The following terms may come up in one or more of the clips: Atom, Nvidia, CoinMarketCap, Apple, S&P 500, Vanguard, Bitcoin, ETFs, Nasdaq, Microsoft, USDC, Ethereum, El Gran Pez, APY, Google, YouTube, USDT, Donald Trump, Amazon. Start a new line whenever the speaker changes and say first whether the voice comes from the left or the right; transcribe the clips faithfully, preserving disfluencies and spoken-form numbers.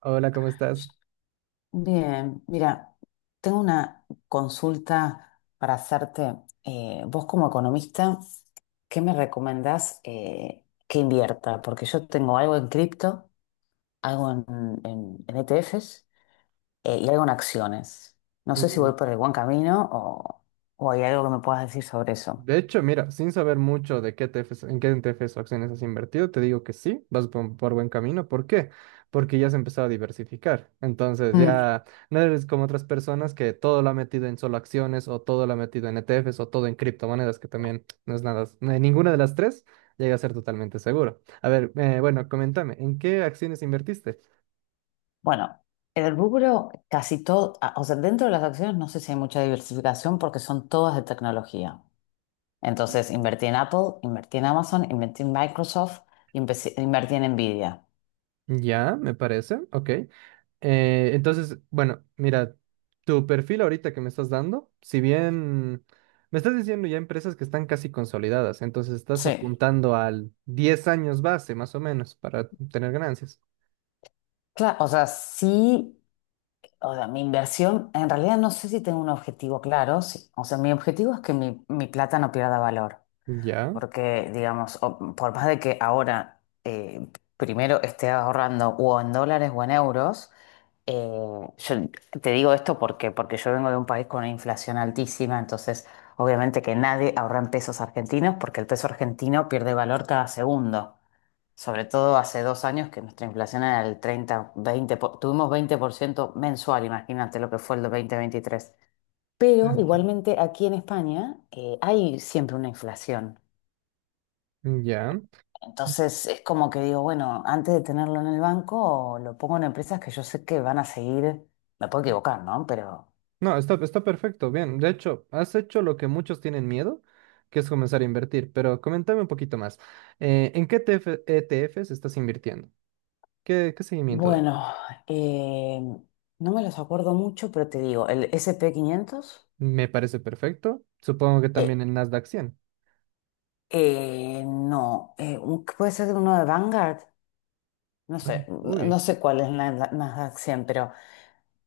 right: Hola, ¿cómo estás?
left: Bien, mira, tengo una consulta para hacerte. Eh, vos como economista, ¿qué me recomendás eh, que invierta? Porque yo tengo algo en cripto, algo en, en- en E T Fs eh, y algo en acciones. No sé si voy
right: Mm.
left: por el buen camino o, o hay algo que me puedas decir sobre eso.
right: De hecho, mira, sin saber mucho de qué E T Fs, en qué E T Fs o acciones has invertido, te digo que sí, vas por, por buen camino. ¿Por qué? Porque ya has empezado a diversificar. Entonces,
left: Mm.
right: ya no eres como otras personas que todo lo ha metido en solo acciones o todo lo ha metido en E T Fs o todo en criptomonedas, que también no es nada, n- ninguna de las tres llega a ser totalmente seguro. A ver, eh, bueno, coméntame, ¿en qué acciones invertiste?
left: Bueno, el rubro casi todo, ah, o sea, dentro de las acciones no sé si hay mucha diversificación porque son todas de tecnología. Entonces invertí en Apple, invertí en Amazon, invertí en Microsoft, empecé- invertí en Nvidia.
right: Ya, me parece, ok. Eh, entonces, bueno, mira, tu perfil ahorita que me estás dando, si bien me estás diciendo ya empresas que están casi consolidadas, entonces estás
left: Sí.
right: apuntando al diez años base más o menos para tener ganancias.
left: Claro, o sea, sí, o sea, mi inversión, en realidad no sé si tengo un objetivo claro. Sí. O sea, mi objetivo es que mi, mi plata no pierda valor.
right: Ya,
left: Porque, digamos, o- por más de que ahora eh, primero esté ahorrando o en dólares o en euros. Eh, yo te digo esto porque, porque yo vengo de un país con una inflación altísima, entonces obviamente que nadie ahorra en pesos argentinos porque el peso argentino pierde valor cada segundo. Sobre todo hace dos años que nuestra inflación era del treinta, veinte, po- tuvimos veinte por ciento mensual, imagínate lo que fue el dos de veintitrés. Pero igualmente aquí en España eh, hay siempre una inflación.
right: ya.
left: Entonces es como que digo, bueno, antes de tenerlo en el banco, lo pongo en empresas que yo sé que van a seguir, me puedo equivocar, ¿no? Pero
right: No, está, está perfecto, bien. De hecho, has hecho lo que muchos tienen miedo, que es comenzar a invertir, pero coméntame un poquito más. Eh, ¿en qué E T F E T Fs estás invirtiendo? ¿Qué, qué seguimiento dan?
left: bueno, eh, no me los acuerdo mucho, pero te digo, el sp quinientos,
right: Me parece perfecto. Supongo que también
left: eh,
right: el Nasdaq Cien.
left: eh, no, eh, un- puede ser uno de Vanguard, no sé,
right: Bueno,
left: no no
right: uy.
left: sé cuál es la la- Nasdaq cien, pero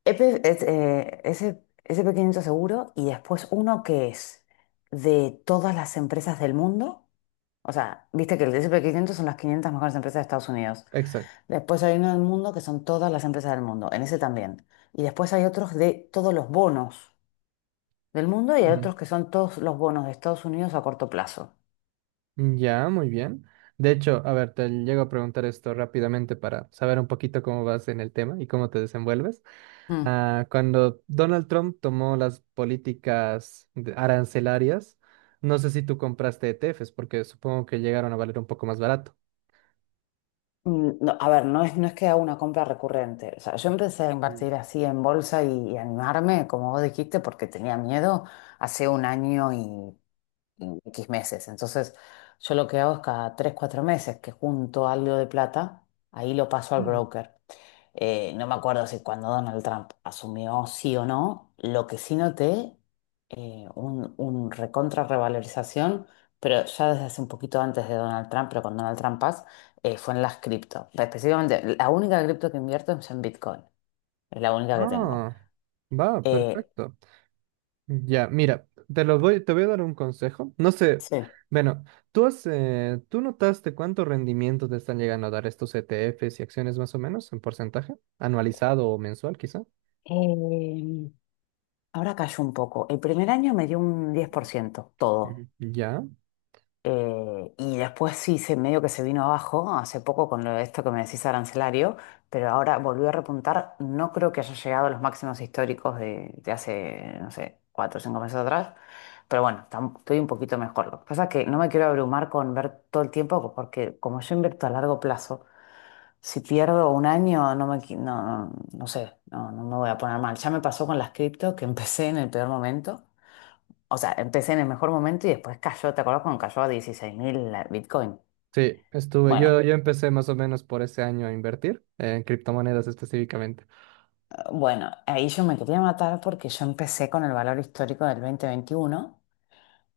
left: E P es, eh, ese- sp quinientos seguro y después uno que es de todas las empresas del mundo, o sea, viste que el sp quinientos son las quinientas mejores empresas de Estados Unidos,
right: Exacto.
left: después hay uno del mundo que son todas las empresas del mundo, en ese también, y después hay otros de todos los bonos del mundo y hay
right: Mm.
left: otros que son todos los bonos de Estados Unidos a corto plazo.
right: Ya, muy bien. De hecho, a ver, te llego a preguntar esto rápidamente para saber un poquito cómo vas en el tema y cómo te desenvuelves.
left: Mm.
right: Ah, cuando Donald Trump tomó las políticas de- arancelarias, no sé si tú compraste E T Fs, porque supongo que llegaron a valer un poco más barato.
left: Mm, no, a ver, no es, no es que haga una compra recurrente. O sea, yo empecé a
right: Mm.
left: invertir así en bolsa y, y animarme, como vos dijiste, porque tenía miedo hace un año y, y X meses. Entonces, yo lo que hago es cada tres, cuatro meses que junto algo de plata, ahí lo paso al
right: Mm.
left: broker. Eh, no me acuerdo si cuando Donald Trump asumió sí o no, lo que sí noté, eh, un, un recontra revalorización, pero ya desde hace un poquito antes de Donald Trump, pero con Donald Trump Paz, eh, fue en las cripto. Específicamente, la única cripto que invierto es en Bitcoin, es la única que tengo.
right: Ah, va,
left: Eh,
right: perfecto. Ya, mira, te los voy, te voy a dar un consejo. No sé,
left: sí.
right: bueno, tú has, eh, ¿tú notaste cuánto rendimiento te están llegando a dar estos E T Fs y acciones más o menos en porcentaje? ¿Anualizado o mensual quizá?
left: Eh, ahora cayó un poco. El primer año me dio un diez por ciento todo.
right: Ujú. Ya,
left: Eh, y después sí, se, medio que se vino abajo hace poco con lo de esto que me decís arancelario, pero ahora volvió a repuntar. No creo que haya llegado a los máximos históricos de, de hace, no sé, cuatro o cinco meses atrás. Pero bueno, tam- estoy un poquito mejor. Lo que pasa es que no me quiero abrumar con ver todo el tiempo, porque como yo invierto a largo plazo, si pierdo un año, no me, qui- no, no, no sé, no, no me voy a poner mal. Ya me pasó con las cripto, que empecé en el peor momento. O sea, empecé en el mejor momento y después cayó. ¿Te acuerdas cuando cayó a dieciséis mil la Bitcoin?
right: sí, estuve,
left: Bueno,
right: yo, yo empecé más o menos por ese año a invertir en criptomonedas específicamente.
left: eh, bueno, ahí yo me quería matar porque yo empecé con el valor histórico del dos mil veintiuno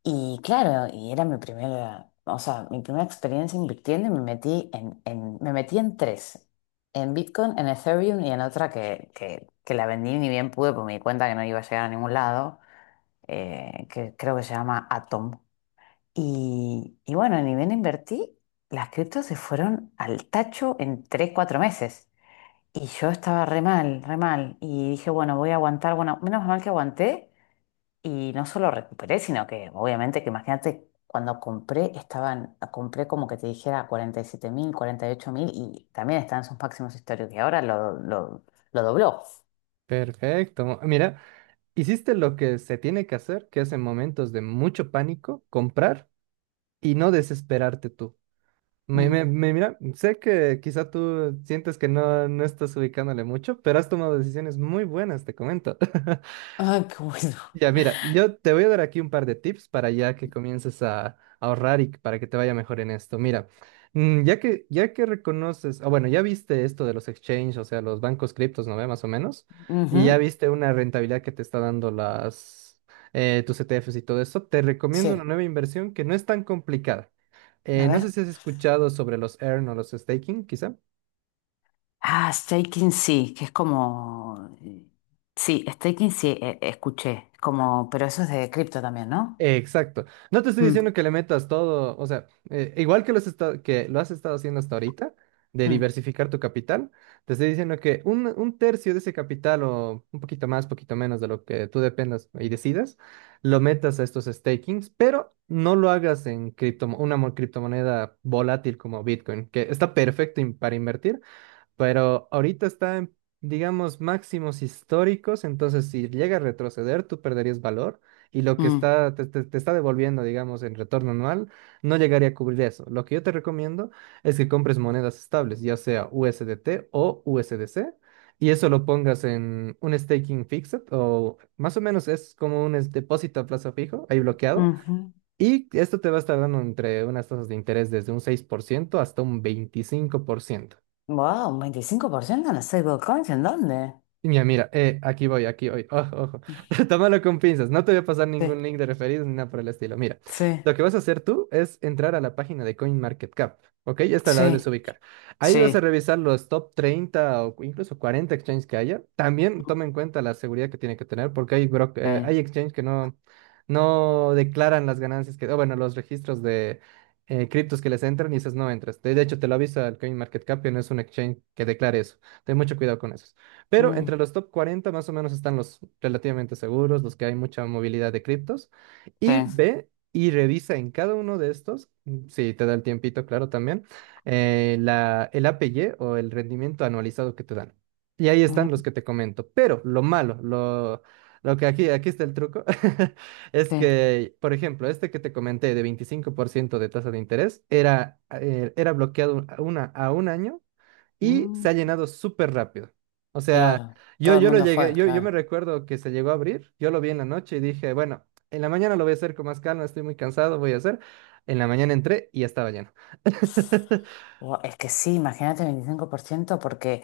left: y claro, y era mi primera, o sea, mi primera experiencia invirtiendo y me metí en, en- me metí en tres, en Bitcoin, en Ethereum y en otra que, que, que la vendí ni bien pude porque me di cuenta que no iba a llegar a ningún lado, eh, que creo que se llama Atom. Y, y bueno, ni bien invertí, las criptos se fueron al tacho en tres cuatro meses. Y yo estaba re mal, re mal. Y dije, bueno, voy a aguantar. Bueno, menos mal que aguanté. Y no solo recuperé, sino que obviamente que imagínate, cuando compré, estaban, compré como que te dijera cuarenta y siete mil, cuarenta y ocho mil y también están en sus máximos históricos. Y ahora lo, lo, lo dobló.
right: Perfecto. Mira, hiciste lo que se tiene que hacer, que es en momentos de mucho pánico, comprar y no desesperarte tú. Me,
left: Mm.
right: me- me- mira, sé que quizá tú sientes que no, no estás ubicándole mucho, pero has tomado decisiones muy buenas, te comento.
left: Ay, qué bueno.
right: Ya, mira, yo te voy a dar aquí un par de tips para ya que comiences a, a ahorrar y para que te vaya mejor en esto. Mira, mm, ya que, ya que reconoces, ah, bueno, ya viste esto de los exchanges, o sea, los bancos criptos, ¿no ve? Más o menos, y ya
left: Ujú.
right: viste una rentabilidad que te está dando las, eh, tus E T Fs y todo eso, te recomiendo una
left: Sí.
right: nueva inversión que no es tan complicada.
left: A
right: Eh, no sé
left: ver.
right: si has escuchado sobre los earn o los staking, quizá.
left: Ah, staking sí, que es como... Sí, staking sí, e- escuché. Como, pero eso es de cripto también, ¿no?
right: Eh, exacto. No te estoy diciendo
left: Mm,
right: que le metas todo, o sea, eh, igual que, los esta- que lo has estado haciendo hasta ahorita, de
left: mm,
right: diversificar tu capital, te estoy diciendo que un, un tercio de ese capital o un poquito más, poquito menos de lo que tú dependas y decidas, lo metas a estos stakings, pero no lo hagas en criptomo- una mo- criptomoneda volátil como Bitcoin, que está perfecto in- para invertir, pero ahorita está en, digamos, máximos históricos, entonces si llega a retroceder, tú perderías valor y lo que
left: mm,
right: está te, te- te está devolviendo, digamos, en retorno anual, no llegaría a cubrir eso. Lo que yo te recomiendo es que compres monedas estables, ya sea U S D T o U S D C. Y eso lo pongas en un staking fixed o más o menos es como un es- depósito a plazo fijo, ahí bloqueado.
left: ujú.
right: Y esto te va a estar dando entre unas tasas de interés desde un seis por ciento hasta un veinticinco por ciento.
left: Wow, un veinticinco por ciento en las stablecoins, ¿en dónde?
right: Mira, mira, eh, aquí voy, aquí voy, ojo, ojo. Tómalo con pinzas, no te voy a pasar
left: Sí,
right: ningún link de referidos ni nada por el estilo. Mira,
left: sí,
right: lo que vas a hacer tú es entrar a la página de CoinMarketCap, ¿ok? Esta la debes
left: sí,
right: ubicar. Ahí vas a
left: sí,
right: revisar los top treinta o incluso cuarenta exchanges que haya. También toma en cuenta la seguridad que tiene que tener, porque hay, bro- eh,
left: sí,
right: hay exchanges que no, no declaran las ganancias que, o bueno, los registros de eh, criptos que les entran y esas no entras. De de hecho, te lo avisa el CoinMarketCap que no es un exchange que declare eso. Ten mucho cuidado con eso. Pero entre
left: mm,
right: los top cuarenta más o menos están los relativamente seguros, los que hay mucha movilidad de criptos. Y
left: sí,
right: ve y revisa en cada uno de estos, mm, si te da el tiempito, claro, también, eh, la, el A P Y o el rendimiento anualizado que te dan. Y ahí están los
left: mm,
right: que te comento. Pero lo malo, lo, lo que aquí, aquí está el truco, es
left: sí,
right: que, por ejemplo, este que te comenté de veinticinco por ciento de tasa de interés era, eh, era bloqueado a una, a un año y
left: mm,
right: se ha llenado súper rápido. O sea,
left: claro,
right: yo,
left: todo el
right: yo lo
left: mundo fue,
right: llegué, yo, yo me
left: claro.
right: recuerdo que se llegó a abrir, yo lo vi en la noche y dije, bueno, en la mañana lo voy a hacer con más calma, estoy muy cansado, voy a hacer. En la mañana entré y ya estaba lleno.
left: Buah, es que sí, imagínate veinticinco por ciento porque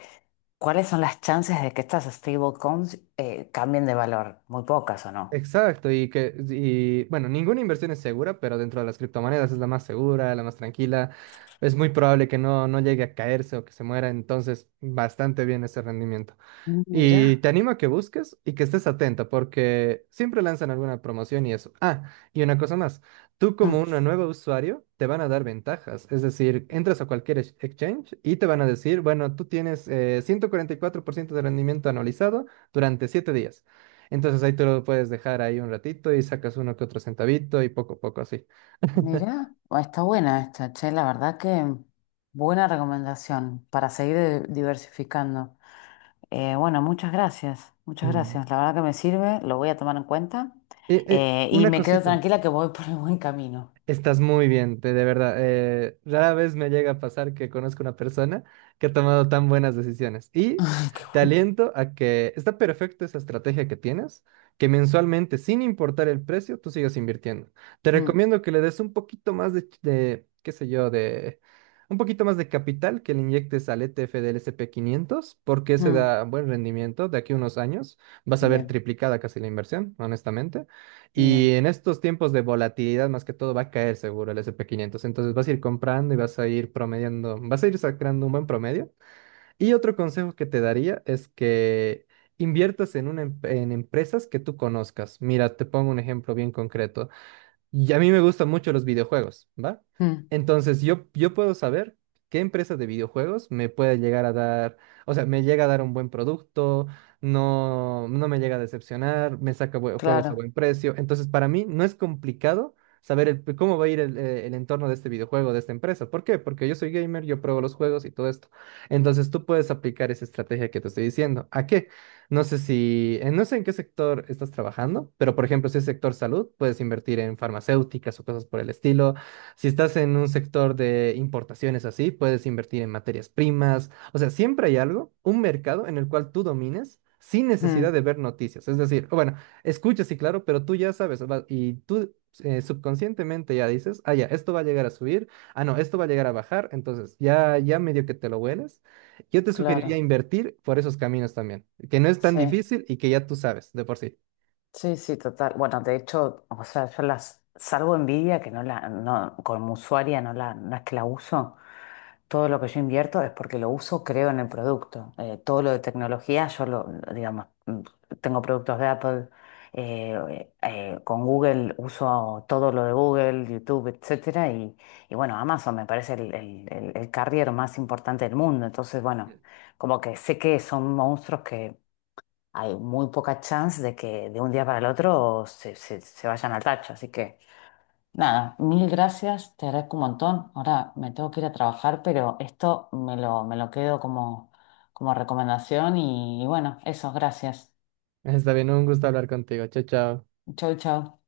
left: ¿cuáles son las chances de que estas stablecoins eh, cambien de valor? Muy pocas, ¿o no?
right: Exacto, y que, y bueno, ninguna inversión es segura, pero dentro de las criptomonedas es la más segura, la más tranquila. Es muy probable que no, no llegue a caerse o que se muera, entonces bastante bien ese rendimiento.
left: Mm.
right: Y
left: Mira.
right: te animo a que busques y que estés atenta porque siempre lanzan alguna promoción y eso. Ah, y una cosa más, tú como
left: Mm,
right: un nuevo usuario te van a dar ventajas, es decir, entras a cualquier ex- exchange y te van a decir, bueno, tú tienes eh, ciento cuarenta y cuatro por ciento de rendimiento anualizado durante siete días. Entonces ahí tú lo puedes dejar ahí un ratito y sacas uno que otro centavito y poco a poco así.
left: mira, bueno, está buena esta, che, la verdad que buena recomendación para seguir eh, diversificando. Eh, bueno, muchas gracias, muchas
right: Mm.
left: gracias, la verdad que me sirve, lo voy a tomar en cuenta
right: Eh, eh,
left: eh, y
right: una
left: me quedo
right: cosita.
left: tranquila que voy por el buen camino.
right: Estás muy bien, de, de verdad. Eh, rara vez me llega a pasar que conozco una persona que ha tomado tan buenas decisiones. Y
left: Qué
right: te
left: bueno.
right: aliento a que está perfecto esa estrategia que tienes, que mensualmente, sin importar el precio, tú sigas invirtiendo. Te
left: Mm,
right: recomiendo que le des un poquito más de, ch- de, qué sé yo, de un poquito más de capital que le inyectes al E T F del ese and pe quinientos, porque ese
left: mm,
right: da buen rendimiento. De aquí a unos años vas a ver
left: bien,
right: triplicada casi la inversión, honestamente. Y
left: bien.
right: en estos tiempos de volatilidad, más que todo, va a caer seguro el S and P quinientos. Entonces vas a ir comprando y vas a ir promediando, vas a ir sacando un buen promedio. Y otro consejo que te daría es que inviertas en, una, em- en empresas que tú conozcas. Mira, te pongo un ejemplo bien concreto. Y a mí me gustan mucho los videojuegos, ¿va?
left: Mm,
right: Entonces yo, yo puedo saber qué empresa de videojuegos me puede llegar a dar, o sea, me llega a dar un buen producto, no, no me llega a decepcionar, me saca bue- juegos a
left: claro.
right: buen precio. Entonces para mí no es complicado saber el- cómo va a ir el, eh, el entorno de este videojuego, de esta empresa. ¿Por qué? Porque yo soy gamer, yo pruebo los juegos y todo esto. Entonces tú puedes aplicar esa estrategia que te estoy diciendo. ¿A qué? No sé si, eh, no sé en qué sector estás trabajando, pero por ejemplo, si es sector salud, puedes invertir en farmacéuticas o cosas por el estilo. Si estás en un sector de importaciones así, puedes invertir en materias primas. O sea, siempre hay algo, un mercado en el cual tú domines sin necesidad
left: Mm,
right: de ver noticias. Es decir, o bueno, escuchas sí, claro, pero tú ya sabes va- y tú eh, subconscientemente ya dices, ah, ya, esto va a llegar a subir, ah, no, esto va a llegar a bajar. Entonces, ya, ya medio que te lo hueles. Yo te sugeriría
left: claro,
right: invertir por esos caminos también, que no es tan
left: sí,
right: difícil y que ya tú sabes de por sí.
left: sí, sí, total. Bueno, de hecho, o sea, yo las salvo envidia que no la, no, como usuaria no la, no es que la uso. Todo lo que yo invierto es porque lo uso, creo en el producto. Eh, todo lo de tecnología, yo lo, digamos, mm, tengo productos de Apple, eh, eh, con Google uso todo lo de Google, YouTube, etcétera, y, y bueno, Amazon me parece el, el, el el carrier más importante del mundo. Entonces, bueno, como que sé que son monstruos. Hay muy poca chance de que de un día para el otro se, se- se vayan al tacho. Así que nada, mil gracias, te agradezco un montón. Ahora me tengo que ir a trabajar, pero esto me lo, me lo quedo como, como, recomendación y, y bueno, eso, gracias.
right: Está bien, un gusto hablar contigo. Chao, chao.
left: Chau, chau.